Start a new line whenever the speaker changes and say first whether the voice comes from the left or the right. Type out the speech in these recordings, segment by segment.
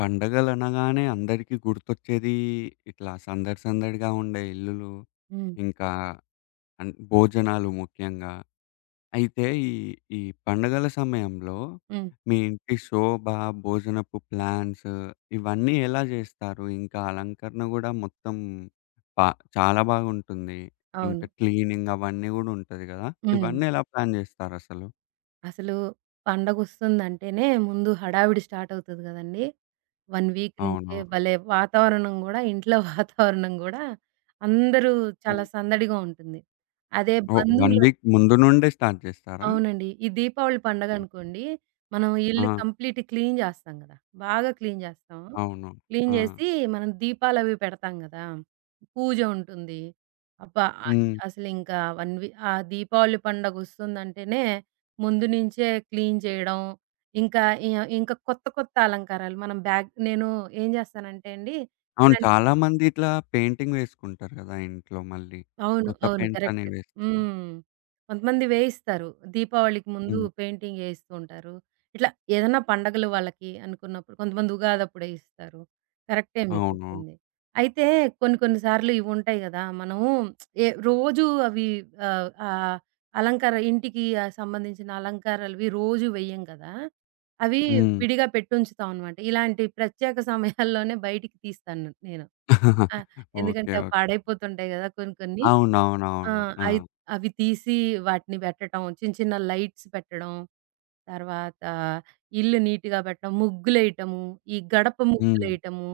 left: పండగలనగానే అందరికీ గుర్తొచ్చేది ఇట్లా సందడి సందడిగా ఉండే ఇల్లులు,
right: హ్మ్.
left: ఇంకా భోజనాలు ముఖ్యంగా. అయితే ఈ ఈ పండగల సమయంలో
right: హ్మ్.
left: మీ ఇంటి శోభ, భోజనపు ప్లాన్స్ ఇవన్నీ ఎలా జేస్తారు? ఇంకా అలంకరణ గూడా మొత్తం పా చాలా బాగుంటుంది.
right: అవును.
left: ఇంకా క్లీనింగ్ అవన్నీ గూడా ఉంటది గదా!
right: హ్మ్.
left: ఇవన్నీ ఎలా ప్లాన్ జేస్తారసలు?
right: అసలు పండగొస్తుందంటేనే ముందు హడావిడి స్టార్ట్ అవుతది గదండీ! 1 వీక్
left: అవునా?
right: నుంచే భలే వాతావరణం గూడా ఇంట్లో వాతావరణం గూడా అందరూ
left: హ్మ్.
right: చాలా సందడిగా ఉంటుంది. అదే
left: ఓహ్! 1
right: బంధువులు.
left: వీక్ ముందు నుండే స్టార్ట్ జేస్తారా?
right: అవునండి. ఈ దీపావళి
left: హ్మ్.
right: పండగనుకోండి, మనం
left: ఆ!
right: ఇల్లు కంప్లీట్ క్లీన్ జేస్తాం గదా! బాగా క్లీన్ జేస్తాం.
left: అవును.
right: క్లీన్
left: ఆ!
right: జేసి మనం దీపాలవి పెడతాం గదా! పూజ ఉంటుంది. అబ్బా!
left: హ్మ్.
right: అసలింకా 1 వీ ఆ దీపావళి పండగొస్తుందంటేనే ముందు నుంచే క్లీన్ చేయడం, ఇంకా ఇ ఇంకా కొత్త కొత్త అలంకారాలు మనం బ్యాగ్, నేను ఏం జేస్తానంటే అండి
left: అవును.
right: ఇలాంటి.
left: చాలామంది ఇట్లా పెయింటింగ్ వేసుకుంటారు గదా! ఇంట్లో మళ్ళీ.
right: అవును.
left: కొత్త
right: అవును.
left: Paints
right: correct.
left: అనేవి వేస్తారు.
right: హ్మ్. కొంతమంది వేయిస్తారు. దీపావళికి ముందు
left: హ్మ్.
right: పెయింటింగ్ ఏయిస్తూ ఉంటారు. ఇట్లా ఏదన్నా పండగలు వాళ్ళకి అనుకున్నప్పుడు కొంతమంది ఉగాదప్పుడే ఇస్తారు. కరెక్టే మీరు
left: అవును.
right: చెప్పింది. అయితే కొన్ని కొన్ని సార్లు ఇవుంటాయి గదా! మనము ఏ రోజు అవి ఆహ్, ఆహ్, అలంకార ఇంటికి సంబంధించిన అలంకారాలవి రోజు వెయ్యం కదా! అవి
left: హ్మ్.
right: విడిగా పెట్టుంచుతాం అనమాట. ఇలాంటి ప్రత్యేక సమయాల్లోనే బయటికి తీస్తాను నేను. ఆ!
left: ఓకే.
right: ఎందుకంటే అవి
left: ఓకే.
right: పాడైపోతుంటాయి గదా! కొన్ని కొన్ని. ఆ!
left: అవునవునవును. ఆ!
right: అయి అవి తీసి వాటిని పెట్టటం, చిన్న చిన్న లైట్స్ పెట్టడం, తర్వాత ఇల్లు నీట్‌గా పెట్టడం, ముగ్గులేయటము, ఈ గడప
left: హ్మ్.
right: ముగ్గులేయటము,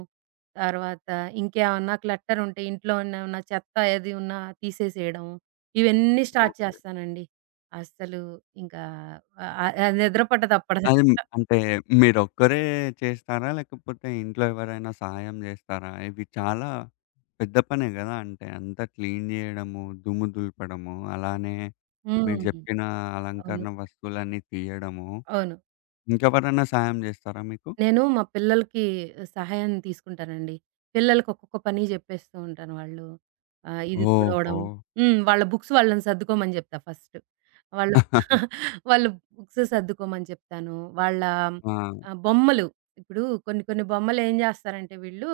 right: తర్వాత ఇంకేమన్నా క్లట్టర్ ఉంటే ఇంట్లో ఏమన్నా చెత్త ఏది ఉన్నా తీసేసేయడం. ఇవన్నీ స్టార్ట్
left: ఓకే.
right: చేస్తానండి. అస్సలు ఇంకా ఆహ్, ఆహ్, నిద్ర పట్టదు
left: అది
right: అప్పటిదాకా.
left: అంటే మీరొక్కరే చేస్తారా? లేకపోతే ఇంట్లో ఎవరైనా సహాయం జేస్తారా? ఇవి చాలా పెద్ద పనే గదా! అంటే అంతా క్లీన్ జేయడము, దుమ్ము దులపడము, అలానే మీరు
right: హ్మ్.
left: జెప్పిన
right: అవును.
left: అలంకరణ వస్తువులన్నీ తీయడము
right: అవును.
left: ఇంకెవరైనా సాయం జేస్తారా మీకు?
right: నేను మా పిల్లలకి సహాయం తీసుకుంటానండి. పిల్లలకి ఒక్కొక్క పని జెప్పేస్తూ ఉంటాను. వాళ్ళు ఇది తుడవడం.
left: ఓహో!
right: హ్మ్. వాళ్ళ బుక్స్ వాళ్ళని సర్దుకోమని జెప్తా ఫస్ట్. వాళ్ళు వాళ్ళ బుక్స్ సర్దుకోమని చెప్తాను. వాళ్ళ
left: ఆ!
right: బొమ్మలు ఇప్పుడు కొన్ని కొన్ని బొమ్మలేం జేస్తారంటే వీళ్ళు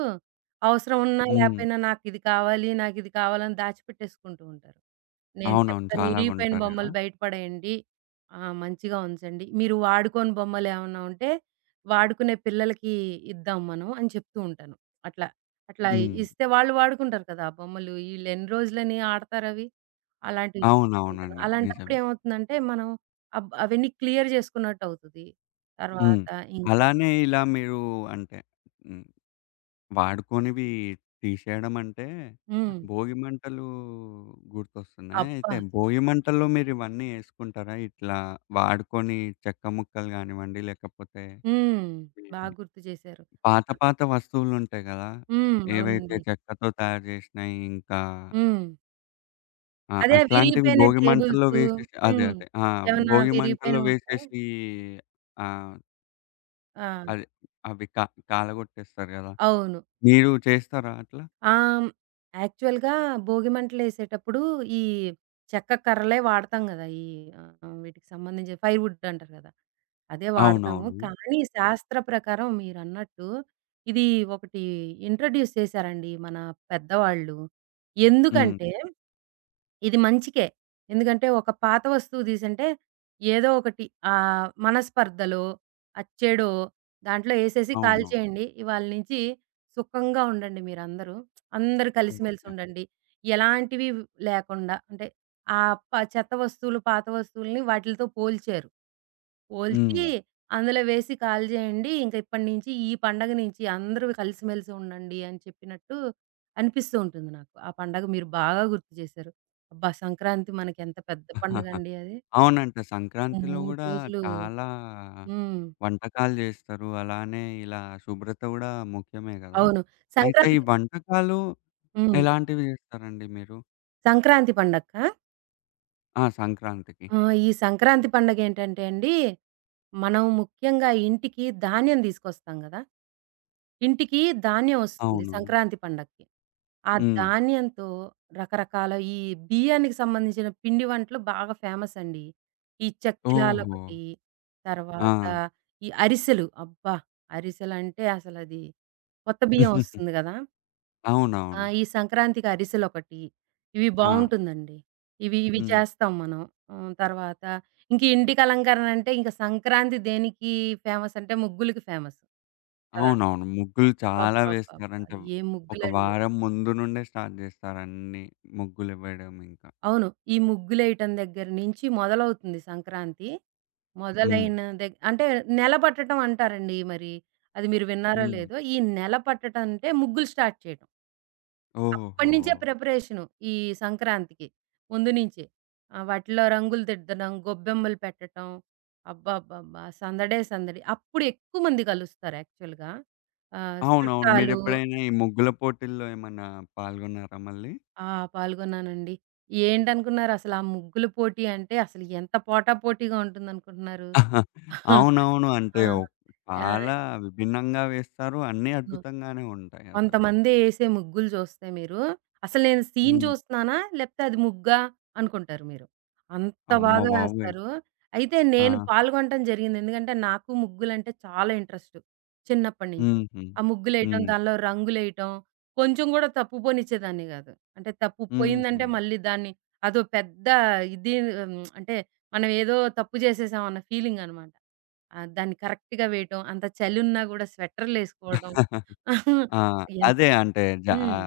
right: అవసరం ఉన్నా
left: హ్మ్.
right: లేపోయినా నాకిది కావాలి, నాకిది కావాలని దాచిపెట్టేసుకుంటూ ఉంటారు. నేను
left: అవునవును.
right: చెప్తాను.
left: చాలా
right: ఇరిగిపోయిన
left: కొంటారు గదా!
right: బొమ్మలు బయటపడేయండి. మంచిగా ఉంచండి. మీరు వాడుకోని బొమ్మలేమన్నా ఉంటే, వాడుకునే పిల్లలకి ఇద్దాం మనం అని చెప్తూ ఉంటాను. అట్లా. అట్లా
left: హ్మ్.
right: ఇస్తే వాళ్ళు వాడుకుంటారు కదా! ఆ బొమ్మలు. ఈళ్ళెన్ని రోజులని ఆడతారవి. అలాంటివి చెప్తూ ఉంటాను.
left: అవునవునండి.
right: అలాంటప్పుడు
left: నిజమే.
right: ఏమవుతుందంటే, మనం అవన్నీ క్లియర్ చేసుకున్నట్టవుతది.
left: హ్మ్.
right: తర్వాత ఇంక.
left: అలానే ఇలా మీరు అంటే హ్మ్. వాడుకోనివి తీసేయడం అంటే
right: హ్మ్.
left: భోగి మంటలు గుర్తొస్తున్నాయి.
right: అబ్బా!
left: అయితే భోగి మంటల్లో మీరివన్నీ యేసుకుంటారా? ఇట్లా వాడుకొని చెక్క ముక్కలు గానివ్వండి, లేకపోతే
right: హ్మ్. బా
left: హ్మ్.
right: గుర్తు చేశారు.
left: పాత పాత వస్తువులుంటాయి గదా!
right: హ్మ్.
left: ఏవైతే
right: అవునండి.
left: చెక్కతో తయారు జేసినయి ఇంకా
right: హ్మ్.
left: ఆ!
right: అదే
left: అట్లాంటివి
right: విరిగిపోయిన
left: భోగి మంటల్లో
right: టేబుల్సు.
left: వేసేసి అదే.
right: హ్మ్.
left: అదే. ఆ!
right: ఏమన్నా
left: భోగి మంటల్లో
right: విరిగిపోయినవుంటే.
left: వేసేసి ఆహ్,
right: ఆ!
left: అదే అవి కా కాలగొట్టేస్తారు గదా!
right: అవును.
left: మీరు చేస్తారా అట్లా?
right: ఆహ్, యాక్చువల్‌గా భోగిమంటలేసేటప్పుడు ఈ చెక్క కర్రలే వాడతాం గదా! ఈ వీటికి సంబంధించి ఫైర్‌వుడ్ అంటారు గదా! అదే వాడతాము.
left: అవునవును.
right: కానీ శాస్త్ర ప్రకారం మీరన్నట్టు ఇది ఒకటి ఇంట్రొడ్యూస్ చేశారండి మన పెద్దవాళ్ళు.
left: హ్మ్.
right: ఎందుకంటే ఇది మంచికే. ఎందుకంటే, ఒక పాత వస్తువు దీసుంటే, ఏదో ఒకటి మనస్పర్ధలో, అచ్చేడో దాంట్లో యేసేసి
left: అవును.
right: కాల్చేయండి. ఇవాళ నుంచి సుఖంగా ఉండండి మీరందరూ. అందరూ కలిసిమెలిసి
left: ఓకే.
right: ఉండండి. ఎలాంటివి లేకుండా అంటే, ఆ ప చెత్త వస్తువులు, పాత వస్తువులని వాటిలతో పోల్చారు. ఒలిచి
left: హ్మ్.
right: అందులో వేసి కాల్చేయండి. ఇంక ఇప్పటి నుంచి ఈ పండగ నుంచి అందరూ కలిసిమెలిసి ఉండండి అని చెప్పినట్టు అనిపిస్తూ ఉంటుంది నాకు. ఆ పండగ మీరు బాగా గుర్తు చేశారు. అబ్బా! సంక్రాంతి మనకెంత పెద్ద పండగండి అది.
left: అవునంట.
right: 3
left: సంక్రాంతిలో గూడా
right: రోజులు.
left: చాలా
right: హ్మ్.
left: వంటకాలు జేస్తారు. అలానే ఇలా శుభ్రత గూడా ముఖ్యమే గదా!
right: అవును.
left: అయితే ఈ
right: సంక్రాంతి.
left: వంటకాలు
right: హ్మ్.
left: ఎలాంటివి జేస్తారండి మీరు?
right: సంక్రాంతి పండక్కా?
left: ఆ! సంక్రాంతికి.
right: ఆ! ఈ సంక్రాంతి పండగేంటంటే అండి, మనం ముఖ్యంగా ఇంటికి ధాన్యం తీసుకొస్తాం గదా! ఇంటికి ధాన్యం ఒస్తుంది
left: అవును.
right: సంక్రాంతి పండక్కి. ఆ
left: హ్మ్.
right: ధాన్యంతో రకరకాల ఈ బియ్యానికి సంబంధించిన పిండి వంటలు బాగా ఫేమసండి. ఈ
left: ఓహో!
right: చక్కిలాలొకటి,
left: ఆ!
right: తర్వాత ఈ అరిసెలు. అబ్బా! అరిసెలంటే అసలది కొత్త బియ్యం ఒస్తుంది గదా! ఆ!
left: అవునవును.
right: ఈ సంక్రాంతికి అరిసెలొకటి. ఇవి
left: ఆ!
right: బావుంటుందండి. ఇవి ఇవి
left: హ్మ్.
right: చేస్తాం మనం. హ్మ్. తర్వాత ఇంక ఇంటికి అలంకరణ అంటే ఇంక సంక్రాంతి దేనికి ఫేమసంటే ముగ్గులకి ఫేమస్. కదా!
left: అవునవును. ముగ్గులు చాలా
right: అబ్బబ్బబ్బబ్బా!
left: వేస్తారంటే,
right: ఏం
left: ఒక
right: ముగ్గులండి.
left: వారం ముందు నుండే స్టార్ట్ జేస్తారన్నీ ముగ్గులెవ్వడం ఇంకా.
right: అవును. ఈ ముగ్గులేయటం దగ్గర నుంచి మొదలవుతుంది సంక్రాంతి.
left: హ్మ్.
right: మొదలైన దగ్ అంటే నెల పట్టటం అంటారండి మరి. అది మీరు విన్నారో
left: హ్మ్.
right: లేదో. ఈ నెల పట్టటం అంటే ముగ్గులు స్టార్ట్ చేయటం.
left: ఓహో!
right: అప్పటినుంచే ప్రిపరేషను ఈ సంక్రాంతికి. ముందు నుంచే. వాటిలో రంగులు దిద్దడం, గొబ్బెమ్మలు పెట్టటం. అబ్బబ్బబ్బా! సందడే సందడి. అప్పుడు ఎక్కువ మంది కలుస్తారు యాక్చువల్‌గా.
left: అవునవును.
right: చుట్టాలు.
left: మీరెప్పుడైనా ఈ ముగ్గుల పోటీల్లో ఏమన్నా పాల్గొన్నారా మళ్ళీ?
right: ఆ! పాల్గొన్నానండి. ఏంటనుకున్నారు అసలు ఆ ముగ్గుల పోటీ అంటే అసలు ఎంత పోటాపోటీగా ఉంటుందనుకుంటున్నారు?
left: అవునవును.
right: ఆ!
left: అంటే
right: యాహ్!
left: చాలా విభిన్నంగా వేస్తారు. అన్నీ
right: అవును.
left: అద్భుతంగానే ఉంటాయి అసలు.
right: కొంతమంది ఏసే ముగ్గులు చూస్తే మీరు, అసలు నేను సీన్
left: హ్మ్.
right: చూస్తున్నానా? లేపోతే అది ముగ్గా అనుకుంటారు మీరు. అంత
left: అమ్మ
right: బాగా
left: బాబోయ్!
right: వేస్తారు. అయితే
left: ఆ!
right: నేను పాల్గొనటం జరిగింది. ఎందుకంటే, నాకు ముగ్గులంటే చాలా ఇంట్రెస్ట్ చిన్నప్పటి నుంచి.
left: హుహు.
right: ఆ ముగ్గులేయటం,
left: హ్మ్.
right: దానిలో రంగులేయటం కొంచెం గూడా తప్పుపోనిచ్చేదాన్ని గాదు. అంటే
left: హుహు.
right: తప్పుపోయిందంటే మళ్ళీ దాన్ని అదో పెద్ద ఇది. హ్మ్. అంటే మనం ఏదో తప్పు చేసేసాం అన్న ఫీలింగ్ అనమాట. ఆ! దాన్ని కరెక్ట్‌గా వేయటం, అంత చలున్నా గూడా స్వెటర్‌లేసుకోవడం.
left: ఆ!
right: ఎంత.
left: అదే అంటే
right: హ్మ్.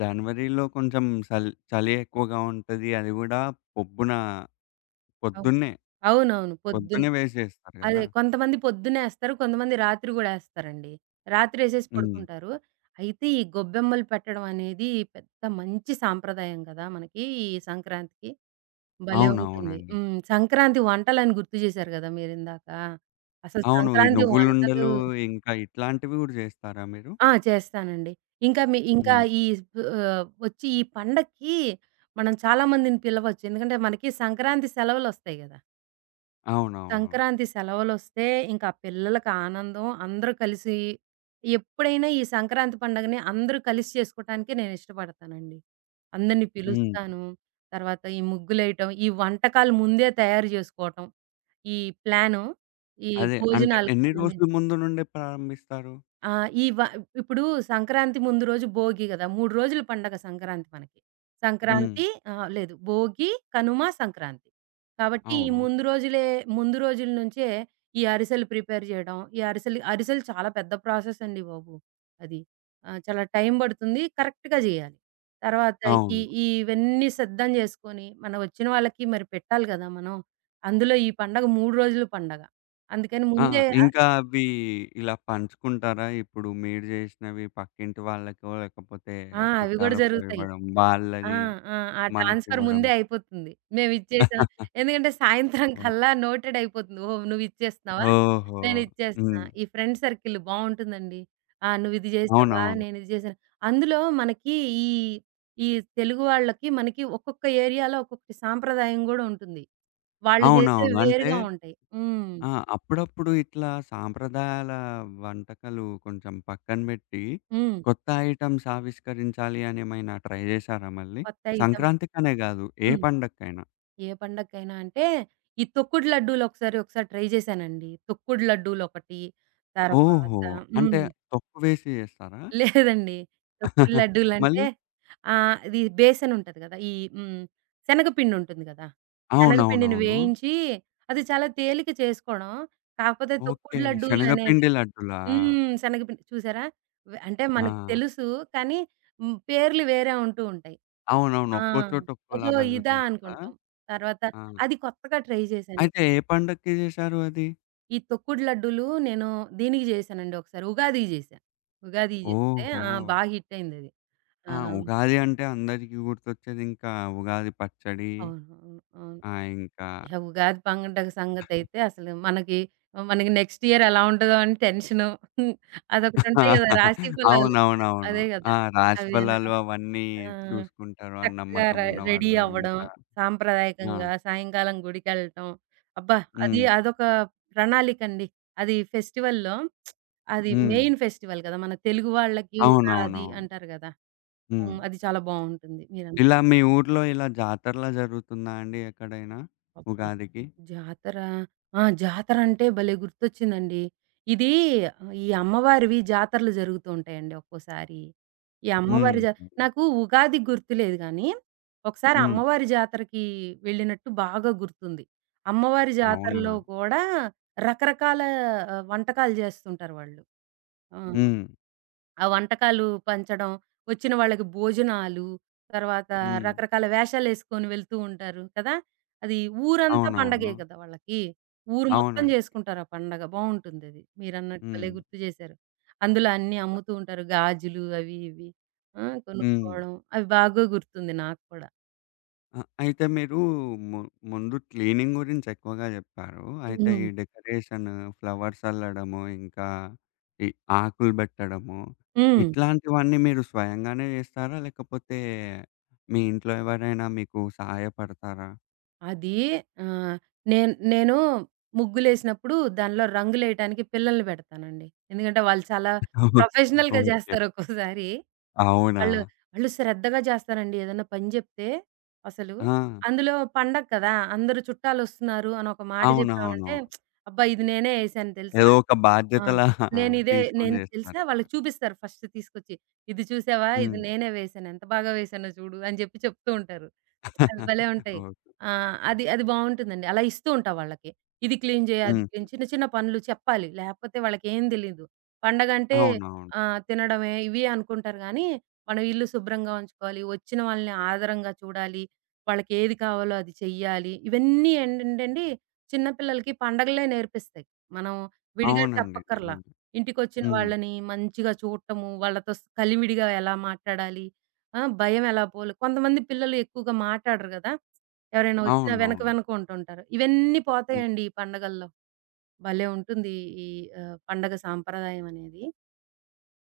left: జనవరిలో కొంచెం చలి ఎక్కువగా ఉంటది. అది గూడా పొబ్బున
right: అవు
left: పొద్దున్నే,
right: అవునవును. పొద్దున్న
left: పొద్దున్నే వేసేస్తారు
right: అదే
left: గదా!
right: కొంతమంది పొద్దునేస్తారు. కొంతమంది రాత్రి గూడా ఏస్తారండి. రాత్రేసేసి
left: హ్మ్.
right: పడుకుంటారు. అయితే ఈ గొబ్బెమ్మలు పెట్టడం అనేది పెద్ద మంచి సాంప్రదాయం గదా! మనకి ఈ సంక్రాంతికి. భలే ఉంటుంది.
left: అవునవునండి.
right: హ్మ్. సంక్రాంతి వంటలని గుర్తు చేశారు గదా! మీరిందాక. అసలు
left: అవును. ఈ
right: సంక్రాంతి వంటలు.
left: నువ్వులుండలు ఇంకా ఇట్లాంటివి గూడా జేస్తారా మీరు?
right: ఆ! చేస్తానండి. ఇంకా మీ ఇంకా
left: హ్మ్.
right: ఈ వచ్చి ఈ పండక్కి మనం చాలా మందిని పిలవచ్చు. ఎందుకంటే మనకి సంక్రాంతి సెలవులొస్తాయి గదా!
left: అవునవును.
right: సంక్రాంతి సెలవులొస్తే ఇంకా పిల్లలకి ఆనందం. అందరూ కలిసి ఎప్పుడైనా ఈ సంక్రాంతి పండగని అందరూ కలిసి చేసుకోటానికే నేనిష్టపడతానండి. అందరిని
left: హ్మ్.
right: పిలుస్తాను. తర్వాత ఈ ముగ్గులేయటం, ఈ వంటకాలు ముందే తయారు జేసుకోవటం. ఈ ప్లాను, ఈ
left: అదే. అంటే
right: భోజనాలకు
left: ఎన్ని రోజుల
right: సంబంధించి.
left: ముందు నుండే ప్రారంభిస్తారు?
right: ఆ! ఈ వ ఇప్పుడు సంక్రాంతి ముందు రోజు భోగి గదా! 3 రోజులు పండగ సంక్రాంతి మనకి. హ్మ్.
left: హ్మ్.
right: సంక్రాంతి లేదు భోగి, కనుమ, సంక్రాంతి. కాబట్టి ఈ
left: అవును.
right: ముందు రోజులే ముందు రోజుల నుంచే ఈ అరిసెలు ప్రిపేర్ జేయడం. ఈ అరిసెలు అరిసెలు చాలా పెద్ద ప్రాసెస్ అండి బాబు అది. చాలా టైం బడుతుంది. కరెక్ట్‌గా జేయాలి. తర్వాత ఈ
left: అవును.
right: ఈ ఇవన్నీ సిద్ధం జేసుకొని మన వచ్చిన వాళ్ళకి మరి పెట్టాలి గదా! మనం. అందులో ఈ పండగ 3 రోజులు పండగ. అందుకని
left: ఆ!
right: ముందే.
left: ఇంకా అవి ఇలా పంచుకుంటారా? ఇప్పుడు మీరు జేసినవి పక్కింటి వాళ్ళకో, లేకపోతే
right: ఆ! అవి గూడా
left: చుట్టాలకో
right: జరుగుతాయి.
left: ఇవ్వడం,
right: ఆ!
left: వాళ్ళది
right: ఆ! ఆ ట్రాన్స్‌ఫర్
left: మనకివ్వడం.
right: ముందే అయిపోతుంది. మేమిచ్చేసాం. ఎందుకంటే సాయంత్రం కల్లా
left: ఓహ్!
right: నోటెడ్ అయిపోతుంది. ఓహో! నువ్విచ్చేస్తున్నావా?
left: ఓహో!
right: నేనిచ్చేస్తున్నా.
left: హ్మ్.
right: ఈ ఫ్రెండ్ సర్కిల్ బావుంటుందండి. ఆ! నువ్విది జేసావా?
left: అవునవును.
right: నేనిది జేశాను. అందులో మనకి ఈ, ఈ తెలుగు వాళ్ళకి మనకి ఒక్కొక్క ఏరియాలో ఒక్కొక్కటి సాంప్రదాయం గూడా ఉంటుంది. వాళ్ళు జేసేవి
left: అవునవును. అంటే
right: వేరుగా ఉంటాయి. హ్మ్.
left: ఆ! అప్పుడప్పుడు ఇట్లా సాంప్రదాయాల వంటకాలు కొంచెం పక్కన బెట్టి,
right: హ్మ్.
left: కొత్త ఐటెమ్స్ ఆవిష్కరించాలి అని ఏమైనా ట్రై జేశారా మళ్ళీ?
right: కొత్తయి సం
left: సంక్రాంతికనే గాదు, ఏ
right: హ్మ్.
left: పండక్కైనా?
right: ఏ పండగకైనా అంటే, ఈ తొక్కుడు లడ్డూలు ఒకసారి ఒకసారి ట్రై చేశానండి. తొక్కుడు లడ్డూలొకటి,
left: ఓహో!
right: తర్వాత.
left: అంటే
right: హ్మ్.
left: తొక్కు వేసి జేస్తారా?
right: లేదండి. తొక్కుడు లడ్డూలంటే
left: మళ్ళీ
right: ఇది బేసనుంటది కదా! ఈ హ్మ్. శనగపిండుంటుంది కదా! శనగపిండిని
left: అవునవునవును.
right: వేయించి, అది చాలా తేలిక చేసుకోవడం. కాకపోతే
left: ఓకే.
right: తొక్కుడు లడ్డూలనేవి.
left: శనగపిండి లడ్డులా?
right: హ్మ్. శనగపిండి చూసారా? అంటే మనకి
left: ఆ!
right: తెలుసు. కానీ హ్మ్. పేర్లు వేరే ఉంటూ ఉంటాయి.
left: అవునవును.
right: ఆ!
left: ఒక్కో చోట ఒక్కోలా
right: ఓహో! ఇదా
left: బలుగుతారు కదా!
right: అనుకుంటాం. తర్వాత
left: ఆ!
right: అది కొత్తగా ట్రై చేశాను.
left: అయితే ఏ పండక్కి జేశారు అది?
right: ఈ తొక్కుడు లడ్డూలు నేను దీనికి చేశానండి ఒకసారి. ఉగాదికి చేశా. ఉగాదికి చేస్తే
left: ఓహో!
right: ఆ! బా హిట్ అయిందది. ఆ!
left: ఆ!
right: అవును.
left: ఉగాది అంటే అందరికీ గుర్తొచ్చేది ఇంకా ఉగాది పచ్చడి.
right: అవును. అవును.
left: ఆ! ఇంకా
right: ఇహ ఉగాది పండగ సంగతైతే అసలు మనకి మనకి నెక్స్ట్ ఇయర్ ఎలా ఉంటదో అని టెన్షను. హ్మ్. అదొకటి ఉంటాయి గదా! రాశి ఫలాలు.
left: అవునవునవును.
right: అదే
left: ఆ!
right: గదా!
left: రాశి
right: అవి
left: ఫలాలు
right: వినడం.
left: అవన్నీ
right: ఆ!
left: చూసుకుంటారు అని
right: చక్కగా
left: నమ్మకం
right: రెడీ
left: ఉన్నవాళ్ళు
right: అవ్వడం,
left: ఇంకా
right: సాంప్రదాయకంగా
left: ఆ!
right: సాయంకాలం గుడికెళ్ళటం. అబ్బా! అది
left: హ్మ్.
right: అదొక ప్రణాళికండి. అది ఫెస్టివల్‌లో అది
left: హ్మ్.
right: మెయిన్ ఫెస్టివల్ గదా! మన తెలుగు వాళ్ళకి ఉగాది
left: అవునవునవును.
right: అంటారు గదా!
left: హ్మ్.
right: హ్మ్. అది చాలా బావుంటుంది. మీరన్నది.
left: ఇలా మీ ఊర్లో ఇలా జాతరలా జరుగుతుందా అండి ఎక్కడైనా
right: అబ్బా!
left: ఉగాదికి?
right: జాతర. ఆ! జాతరంటే భలే గుర్తొచ్చిందండి. ఇది ఈ అమ్మవారివి జాతరలు జరుగుతూ ఉంటాయండి ఒక్కోసారి. ఈ హ్మ్.
left: హ్మ్.
right: అమ్మవారి జ నాకు ఉగాది గుర్తులేదు గానీ, ఒకసారి
left: హ్మ్.
right: అమ్మవారి జాతరకి వెళ్ళినట్టు బాగా గుర్తుంది. అమ్మవారి జాతరలో
left: అవునా?
right: గూడా రకరకాల వంటకాలు జేస్తుంటారు వాళ్ళు. ఆ!
left: హ్మ్.
right: ఆ వంటకాలు పంచడం, వచ్చిన వాళ్ళకి భోజనాలు, తర్వాత
left: హ్మ్.
right: రకరకాల వేషాలేసుకొని వెళ్తూ ఉంటారు కదా! అది ఊరంతా పండగే
left: అవునవును.
right: కదా వాళ్ళకి. ఊరు మొత్తం
left: అవునండి.
right: చేసుకుంటారు ఆ పండగ. బావుంటుందది. మీరన్నట్టు భలే
left: హ్మ్.
right: గుర్తు జేశారు. అందులో అన్నీ అమ్ముతూ ఉంటారు. గాజులు అవి ఇవి. ఆ!
left: హ్మ్.
right: కొనుక్కోవడం. అవి బాగా గుర్తుంది నాకు కూడా.
left: ఆ! అయితే మీరు ము ముందు క్లీనింగ్ గురించి ఎక్కువగా జెప్పారు. అయితే ఈ
right: హ్మ్.
left: డెకరేషన్, ఫ్లవర్స్ అల్లడము, ఇంకా ఈ ఆకులు బెట్టడము,
right: హ్మ్.
left: ఇట్లాంటివన్నీ మీరు స్వయంగానే జేస్తారా? లేకపోతే మీ ఇంట్లో ఎవరైనా మీకు సహాయపడతారా?
right: అది ఆహ్, నేను నేను ముగ్గులేసినప్పుడు దానిలో రంగులేయటానికి పిల్లల్ని పెడతానండి. ఎందుకంటే, వాళ్ళు చాలా ప్రొఫెషనల్‌గా
left: ఓకే.
right: చేస్తారు ఒక్కోసారి.
left: అవునా?
right: వాళ్ళు, వాళ్ళు శ్రద్ధగా జేస్తారండి. ఏదన్నా పని జెప్తే అసలు,
left: ఆ!
right: అందులో పండగ కదా! అందరూ చుట్టాలొస్తున్నారు అని ఒక మాట
left: అవునవును.
right: జెప్పామంటే, అబ్బా! ఇది నేనే యేసాను తెలుసా?
left: ఏదో ఒక
right: ఆ!
left: బాధ్యతలా
right: నేనిదే
left: తీసుకొని
right: నేను తెలుసా
left: జేస్తారింక.
right: వాళ్ళకి చూపిస్తారు ఫస్ట్ తీసుకొచ్చి. ఇది చూసావా? ఇది
left: హ్మ్.
right: నేనే వేశాను. ఎంత బాగా వేశానో చూడు అని జెప్పి చెప్తూ ఉంటారు. అవి భలే ఉంటాయి.
left: ఓకే.
right: ఆ! అది, అది బావుంటుందండి. అలా ఇస్తూ ఉంటా వాళ్ళకి. ఇది క్లీన్ జేయి, అది
left: హ్మ్.
right: క్లీన్ చిన్న చిన్న పనులు చెప్పాలి. లేకపోతే వాళ్ళకేం తెలీదు. పండగంటే
left: అవునవును.
right: తినడమే ఇవి అనుకుంటారు గానీ మనం ఇల్లు శుభ్రంగా ఉంచుకోవాలి. వచ్చిన వాళ్ళని ఆదరంగా చూడాలి. వాళ్ళకి ఏది కావాలో అది చెయ్యాలి. ఇవన్నీ ఏంటంటేండి చిన్న పిల్లలకి పండగలే నేర్పిస్తాయి. మనం విడిగా
left: అవునండి.
right: చెప్పక్కర్లా.
left: నిజమే.
right: ఇంటికొచ్చిన
left: హ్మ్.
right: వాళ్ళని మంచిగా చూడటము, వాళ్ళతో కలివిడిగా ఎలా మాట్లాడాలి, ఆ! భయం ఎలా పోలు కొంతమంది పిల్లలు ఎక్కువగా మాట్లాడరు గదా! ఎవరైనా వచ్చినా వెనక
left: అవునవును.
right: వెనక ఉంటుంటారు. ఇవన్నీ
left: హ్మ్.
right: పోతాయండి ఈ పండగల్లో. భలే ఉంటుంది ఈ పండగ సాంప్రదాయం అనేది.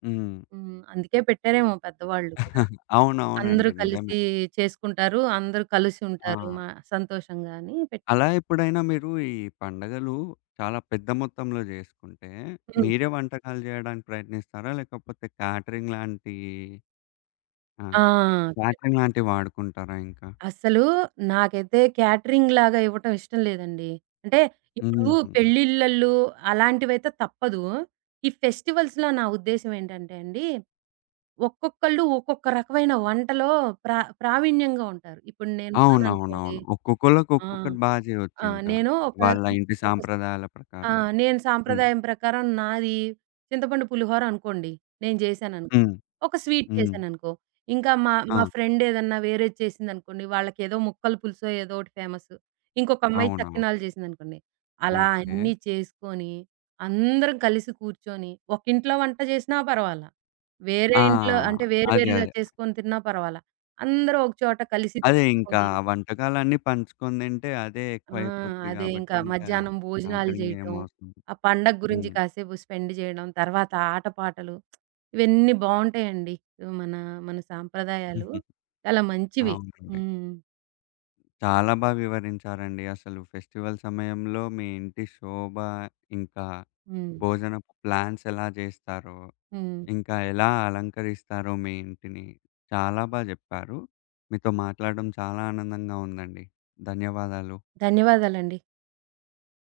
left: హ్మ్.
right: హ్మ్. అందుకే పెట్టారేమో పెద్దవాళ్ళు కదా!
left: అవునవునండి.
right: అందరూ
left: నిజమే.
right: కలిసి చేసుకుంటారు. అందరూ కలిసి
left: ఆ!
right: ఉంటారు. మా సంతోషంగా అని
left: అలా ఎప్పుడైనా మీరు ఈ పండగలు చాలా పెద్ద మొత్తంలో జేసుకుంటే,
right: హ్మ్.
left: మీరే వంటకాలు జేయడానికి ప్రయత్నిస్తారా? లేకపోతే క్యాటరింగ్ లాంటి ఆ!
right: ఆ! కరెక్ట్.
left: క్యాటరింగ్ లాంటివి వాడుకుంటారా ఇంకా?
right: అస్సలు నాకైతే క్యాటరింగ్‌లాగా ఇవ్వటం ఇష్టం లేదండి. అంటే ఇప్పుడు
left: హుహు.
right: పెళ్ళిళ్ళల్లో అలాంటివైతే తప్పదు. ఈ ఫెస్టివల్స్‌లో నా ఉద్దేశ్యం ఏంటంటే అండి, ఒక్కొక్కళ్ళు ఒక్కొక్క రకమైన వంటలో ప్రావీణ్యంగా ఉంటారు. ఇప్పుడు నేనున్నాననుకోండి.
left: అవునవునవును. ఒక్కొక్కళ్ళకి
right: ఆ!
left: ఒక్కొక్కటి బా
right: ఆ!
left: జేయొచ్చింకా.
right: నేను ఒక
left: వాళ్ళ ఇంటి
right: ఒక
left: సాంప్రదాయాల
right: ఆ!
left: ప్రకారం.
right: నేను
left: హ్మ్.
right: సాంప్రదాయం ప్రకారం నాది చింతపండు పులిహోర అనుకోండి. నేను జేశాననుకో.
left: హ్మ్.
right: ఒక స్వీట్
left: హ్మ్.
right: చేశాననుకో. ఇంకా మా మా
left: ఆ!
right: ఫ్రెండ్ ఏదన్నా వేరేది చేసిందనుకోండి. వాళ్ళకేదో ముక్కల పులుసో ఏదో ఒకటి ఫేమస్. ఇంకొక అమ్మాయి
left: అవునవును.
right: చక్కినాలు చేసిందనుకోండి. అలా
left: ఓకే.
right: అన్నీ చేసుకొని, అందరం కలిసి కూర్చొని, ఒకింట్లో వంట చేసినా పర్వాలా, వేరే
left: ఆ!
right: ఇంట్లో అంటే వేరు
left: అదే.
right: వేరుగా
left: అదే.
right: చేసుకొని తిన్నా పర్వాలా, అందరూ ఒక చోట కలిసి
left: అదే ఇంకా
right: కూర్చొని.
left: వంటకాలన్నీ పంచుకొని తింటే అదే
right: ఆ!
left: ఎక్కువైపోద్ది
right: అదే
left: గాబట్టి,
right: ఇంకా
left: ఇంకా
right: మధ్యాహ్నం భోజనాలు
left: క్యాటరింగ్ ఏం
right: జేయటం,
left: అవసరం
right: ఆ పండగ గురించి
left: హ్మ్.
right: కాసేపు స్పెండ్ జేయడం, తర్వాత ఆటపాటలు ఇవన్నీ బావుంటాయండి. మన మన సాంప్రదాయాలు చాలా మంచివి.
left: అవునండి.
right: హ్మ్.
left: చాలా బా వివరించారండి. అసలు ఫెస్టివల్ సమయంలో మీ ఇంటి శోభ, ఇంకా
right: హ్మ్.
left: భోజనపు ప్లాన్స్ ఎలా జేస్తారో,
right: హ్మ్.
left: ఇంకా ఎలా అలంకరిస్తారో మీ ఇంటిని, చాలా బా జెప్పారు. మీతో మాట్లాడడం చాలా ఆనందంగా ఉందండి. ధన్యవాదాలు.
right: ధన్యవాదాలండి.